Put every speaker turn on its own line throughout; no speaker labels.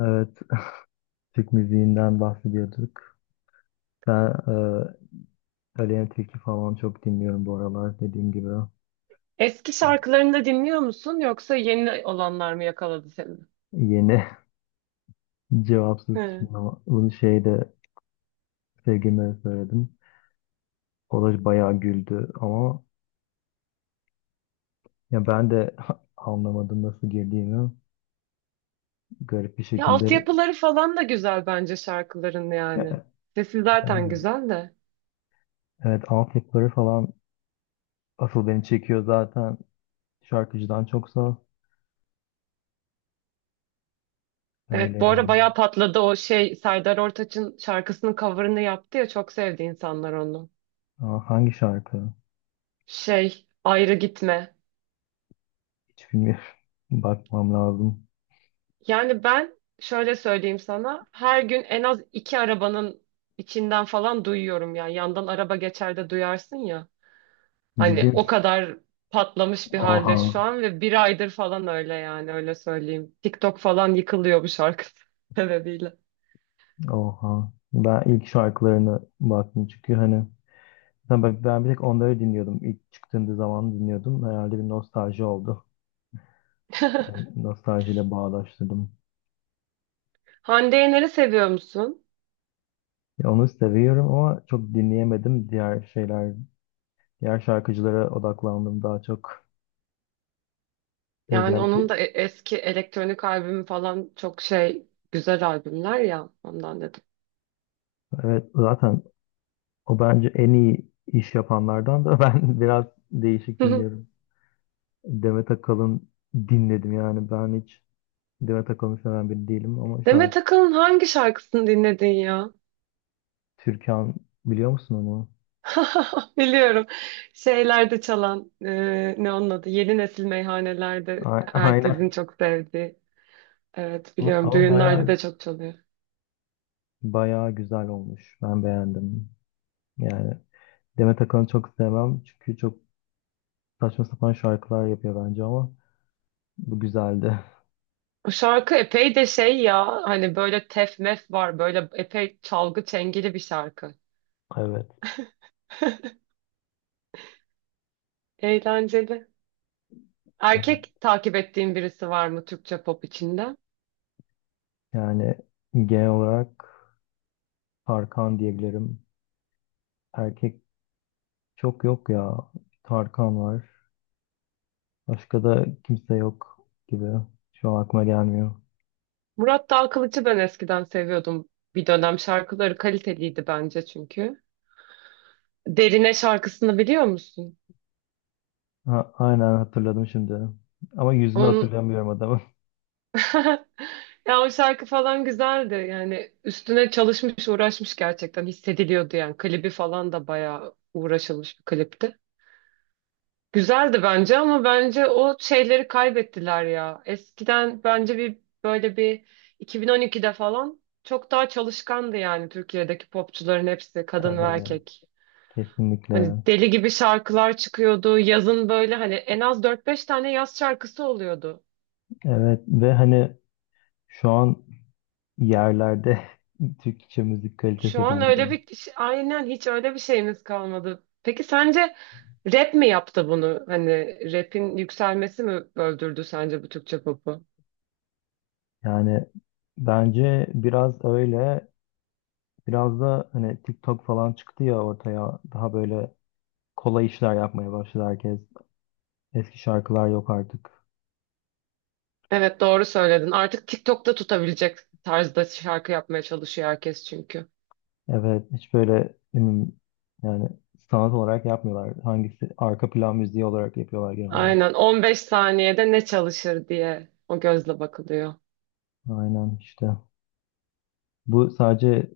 Evet, Türk müziğinden bahsediyorduk. Ben Aleyna Tilki falan çok dinliyorum bu aralar dediğim gibi.
Eski şarkılarını da dinliyor musun yoksa yeni olanlar mı yakaladı seni?
Yeni. Cevapsız
He.
Çınlama. Bunu şeyde sevgilime söyledim. O da bayağı güldü ama ya ben de anlamadım nasıl girdiğimi. Garip bir
Ya
şekilde.
altyapıları falan da güzel bence şarkıların
Ya,
yani. Sesi
e,
zaten güzel de.
evet, altyapıları falan asıl beni çekiyor zaten şarkıcıdan çoksa, öyle
Evet, bu ara
yani.
bayağı patladı o şey, Serdar Ortaç'ın şarkısının cover'ını yaptı ya, çok sevdi insanlar onu.
Aa, hangi şarkı?
Şey, ayrı gitme.
Hiç bilmiyorum. Bakmam lazım.
Yani ben şöyle söyleyeyim sana, her gün en az iki arabanın içinden falan duyuyorum, yani yandan araba geçer de duyarsın ya.
Ciddi
Hani o
misin?
kadar patlamış bir
Oha,
halde şu an ve bir aydır falan öyle, yani öyle söyleyeyim. TikTok falan yıkılıyor bu şarkı sebebiyle.
oha. Ben ilk şarkılarına baktım, çünkü hani ben bir tek onları dinliyordum. İlk çıktığında zaman dinliyordum. Herhalde bir nostalji oldu. Yani nostaljiyle bağdaştırdım.
Hande Yener'i seviyor musun?
Ya, onu seviyorum ama çok dinleyemedim. Diğer şeyler, diğer şarkıcılara odaklandım daha çok.
Yani onun
Özellikle
da eski elektronik albümü falan çok şey, güzel albümler ya, ondan dedim.
evet, zaten o bence en iyi iş yapanlardan da. Ben biraz değişik dinliyorum. Demet Akalın dinledim. Yani ben hiç Demet Akalın seven biri değilim ama
Demet
şarkı
Akalın hangi şarkısını dinledin ya?
Türkan, biliyor musun onu?
Biliyorum. Şeylerde çalan, ne onun adı? Yeni nesil meyhanelerde
A-
herkesin
Aynen.
çok sevdiği. Evet,
Ama,
biliyorum.
ama
Düğünlerde de
bayağı
çok çalıyor.
bayağı güzel olmuş. Ben beğendim. Yani Demet Akalın'ı çok sevmem, çünkü çok saçma sapan şarkılar yapıyor bence, ama bu güzeldi.
Bu şarkı epey de şey ya, hani böyle tef mef var, böyle epey çalgı çengeli bir şarkı.
Evet.
Eğlenceli.
Evet.
Erkek takip ettiğin birisi var mı Türkçe pop içinde?
Yani genel olarak Tarkan diyebilirim. Erkek çok yok ya. Tarkan var. Başka da kimse yok gibi. Şu an aklıma gelmiyor.
Murat Dağkılıç'ı ben eskiden seviyordum bir dönem. Şarkıları kaliteliydi bence çünkü. Derine şarkısını biliyor musun?
Ha, aynen, hatırladım şimdi. Ama yüzünü
Onun,
hatırlamıyorum adamın.
ya o şarkı falan güzeldi. Yani üstüne çalışmış, uğraşmış gerçekten. Hissediliyordu yani. Klibi falan da bayağı uğraşılmış bir klipti. Güzeldi bence, ama bence o şeyleri kaybettiler ya. Eskiden bence bir böyle bir 2012'de falan çok daha çalışkandı, yani Türkiye'deki popçuların hepsi, kadın ve
Evet.
erkek.
Kesinlikle.
Hani deli gibi şarkılar çıkıyordu. Yazın böyle hani en az dört beş tane yaz şarkısı oluyordu.
Evet, ve hani şu an yerlerde Türkçe müzik
Şu
kalitesi
an öyle
bence.
bir kişi, aynen hiç öyle bir şeyimiz kalmadı. Peki sence rap mi yaptı bunu? Hani rap'in yükselmesi mi öldürdü sence bu Türkçe popu?
Yani bence biraz öyle, biraz da hani TikTok falan çıktı ya ortaya, daha böyle kolay işler yapmaya başladı herkes. Eski şarkılar yok artık.
Evet, doğru söyledin. Artık TikTok'ta tutabilecek tarzda şarkı yapmaya çalışıyor herkes çünkü.
Evet, hiç böyle ne bileyim, yani sanat olarak yapmıyorlar. Hangisi arka plan müziği olarak yapıyorlar genel olarak.
Aynen, 15 saniyede ne çalışır diye o gözle bakılıyor.
Aynen işte. Bu sadece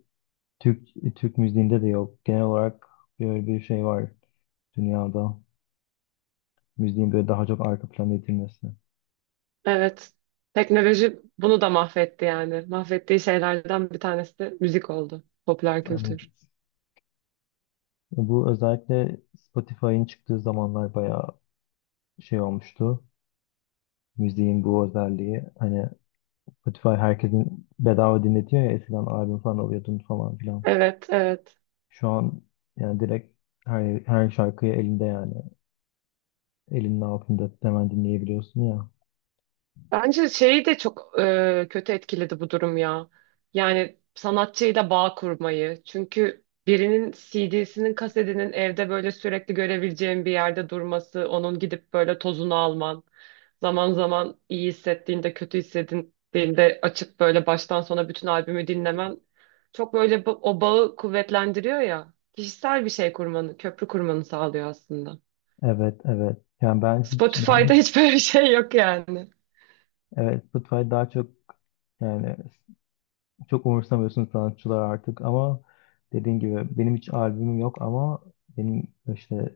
Türk Türk müziğinde de yok. Genel olarak böyle bir şey var. Dünyada müziğin böyle daha çok arka plana edilmesi.
Evet. Teknoloji bunu da mahvetti yani. Mahvettiği şeylerden bir tanesi de müzik oldu. Popüler
Yani
kültür.
bu özellikle Spotify'ın çıktığı zamanlar bayağı şey olmuştu. Müziğin bu özelliği hani, Spotify herkesin bedava dinletiyor ya, eskiden albüm falan alıyordun falan filan.
Evet, evet.
Şu an yani direkt her şarkıyı elinde, yani elinin altında hemen dinleyebiliyorsun ya.
Bence şeyi de çok kötü etkiledi bu durum ya. Yani sanatçıyla bağ kurmayı. Çünkü birinin CD'sinin, kasetinin evde böyle sürekli görebileceğin bir yerde durması, onun gidip böyle tozunu alman, zaman zaman iyi hissettiğinde, kötü hissettiğinde açıp böyle baştan sona bütün albümü dinlemen çok böyle o bağı kuvvetlendiriyor ya. Kişisel bir şey kurmanı, köprü kurmanı sağlıyor aslında.
Evet, evet. Yani ben hiç
Spotify'da
benim,
hiç böyle bir şey yok yani.
evet, Spotify daha çok, yani çok umursamıyorsun sanatçılar artık, ama dediğin gibi benim hiç albümüm yok ama benim işte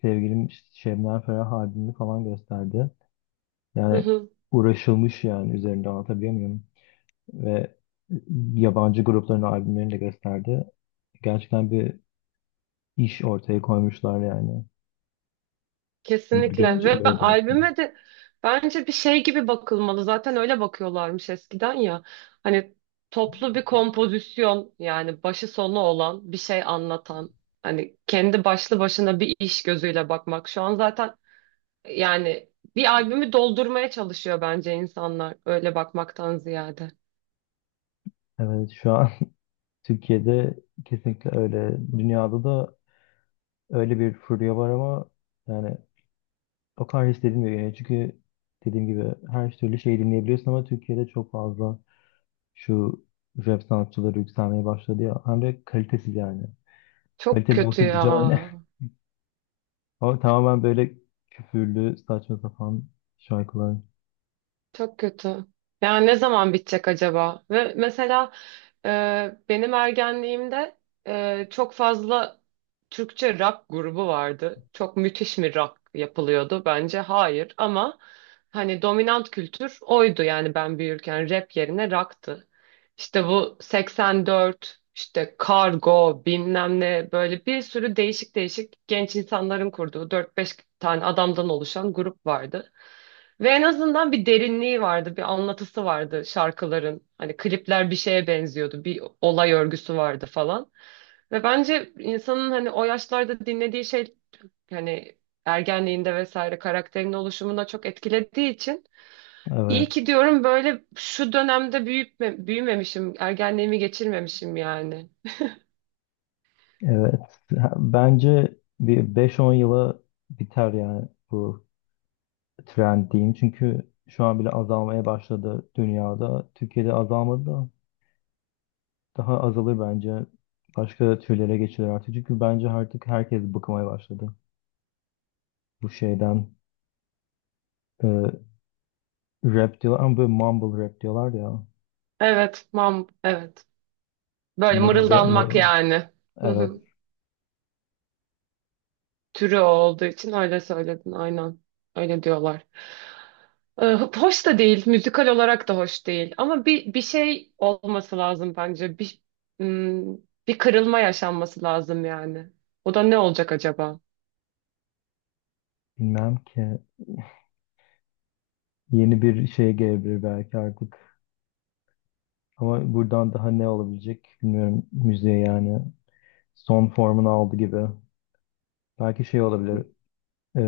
sevgilim Şebnem Ferah albümünü falan gösterdi.
Hı
Yani
hı,
uğraşılmış yani üzerinde, anlatabiliyor muyum? Ve yabancı grupların albümlerini de gösterdi. Gerçekten bir iş ortaya koymuşlar yani. Bunları
kesinlikle.
görünce öyle diyorsun.
Albüme de bence bir şey gibi bakılmalı, zaten öyle bakıyorlarmış eskiden ya, hani toplu bir kompozisyon, yani başı sonu olan bir şey anlatan, hani kendi başlı başına bir iş gözüyle bakmak şu an zaten, yani bir albümü doldurmaya çalışıyor bence insanlar öyle bakmaktan ziyade.
Evet, şu an Türkiye'de kesinlikle öyle. Dünyada da öyle bir furya var ama yani o kadar hiç dediğim, çünkü dediğim gibi her türlü şeyi dinleyebiliyorsun, ama Türkiye'de çok fazla şu rap sanatçıları yükselmeye başladı ya. Hem de kalitesiz yani.
Çok
Kaliteli
kötü
olsa diyeceğim hani.
ya.
Ama tamamen böyle küfürlü, saçma sapan şarkılar.
Çok kötü. Yani ne zaman bitecek acaba? Ve mesela benim ergenliğimde çok fazla Türkçe rock grubu vardı. Çok müthiş mi rock yapılıyordu? Bence hayır, ama hani dominant kültür oydu, yani ben büyürken rap yerine rock'tı. İşte bu 84, işte Kargo, bilmem ne, böyle bir sürü değişik değişik genç insanların kurduğu 4-5 tane adamdan oluşan grup vardı. Ve en azından bir derinliği vardı, bir anlatısı vardı şarkıların. Hani klipler bir şeye benziyordu, bir olay örgüsü vardı falan. Ve bence insanın hani o yaşlarda dinlediği şey, hani ergenliğinde vesaire karakterin oluşumuna çok etkilediği için iyi ki
Evet.
diyorum böyle şu dönemde büyütme, büyümemişim, ergenliğimi geçirmemişim yani.
Evet. Ha, bence bir 5-10 yıla biter yani bu trend diyeyim. Çünkü şu an bile azalmaya başladı dünyada. Türkiye'de azalmadı da daha azalır bence. Başka türlere geçilir artık. Çünkü bence artık herkes bıkmaya başladı. Bu şeyden, e, rap diyorlar ama böyle mumble rap diyorlar ya.
Evet, mam, evet. Böyle
Mırılda, Mumble rap
mırıldanmak
mır,
yani. Hı
evet.
hı. Türü o olduğu için öyle söyledin, aynen. Öyle diyorlar. Hoş da değil, müzikal olarak da hoş değil. Ama bir şey olması lazım bence. Bir hmm, bir kırılma yaşanması lazım yani. O da ne olacak acaba?
Bilmem ki. Yeni bir şey gelebilir belki artık. Ama buradan daha ne olabilecek bilmiyorum müziğe yani. Son formunu aldı gibi. Belki şey olabilir. E,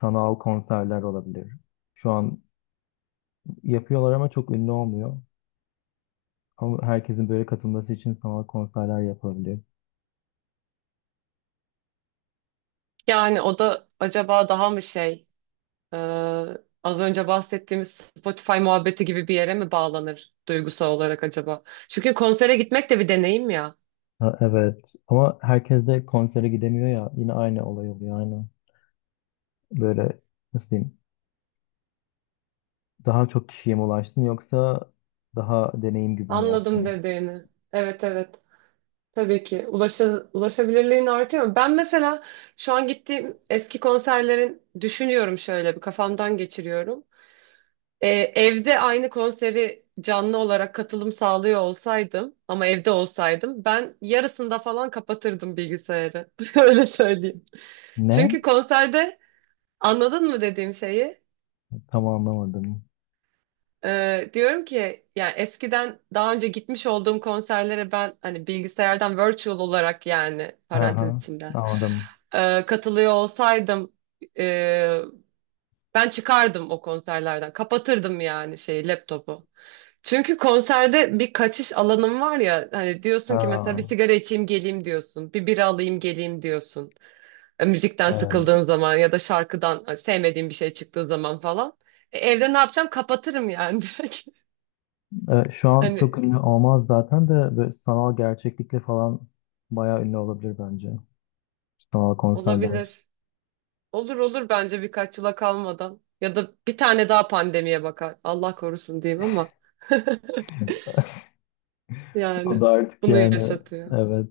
sanal konserler olabilir. Şu an yapıyorlar ama çok ünlü olmuyor. Ama herkesin böyle katılması için sanal konserler yapabilir.
Yani o da acaba daha mı şey? Ee, az önce bahsettiğimiz Spotify muhabbeti gibi bir yere mi bağlanır duygusal olarak acaba? Çünkü konsere gitmek de bir deneyim ya.
Ha, evet, ama herkes de konsere gidemiyor ya, yine aynı olay oluyor aynı. Böyle nasıl diyeyim, daha çok kişiye mi ulaşsın yoksa daha deneyim gibi mi
Anladım
olsun?
dediğini. Evet, evet. Tabii ki. Ulaşabilirliğin artıyor. Ben mesela şu an gittiğim eski konserlerin düşünüyorum, şöyle bir kafamdan geçiriyorum. Ee, evde aynı konseri canlı olarak katılım sağlıyor olsaydım ama evde olsaydım, ben yarısında falan kapatırdım bilgisayarı. Öyle söyleyeyim.
Ne?
Çünkü konserde, anladın mı dediğim şeyi?
Tam anlamadım.
Diyorum ki yani eskiden daha önce gitmiş olduğum konserlere ben hani bilgisayardan virtual olarak, yani parantez
Aha,
içinde,
anladım.
katılıyor olsaydım, e, ben çıkardım o konserlerden. Kapatırdım yani şeyi, laptopu. Çünkü konserde bir kaçış alanım var ya, hani diyorsun ki mesela bir
Ha,
sigara içeyim geleyim diyorsun. Bir bira alayım geleyim diyorsun. Müzikten
evet.
sıkıldığın zaman ya da şarkıdan sevmediğim bir şey çıktığı zaman falan. Evde ne yapacağım? Kapatırım yani direkt.
Şu an
Hani
çok ünlü olmaz zaten, de böyle sanal gerçeklikle falan bayağı ünlü olabilir bence. Sanal konserler.
olabilir. Olur olur bence, birkaç yıla kalmadan. Ya da bir tane daha pandemiye bakar. Allah korusun diyeyim ama
O
yani
da artık
bunu
yani
yaşatıyor.
evet.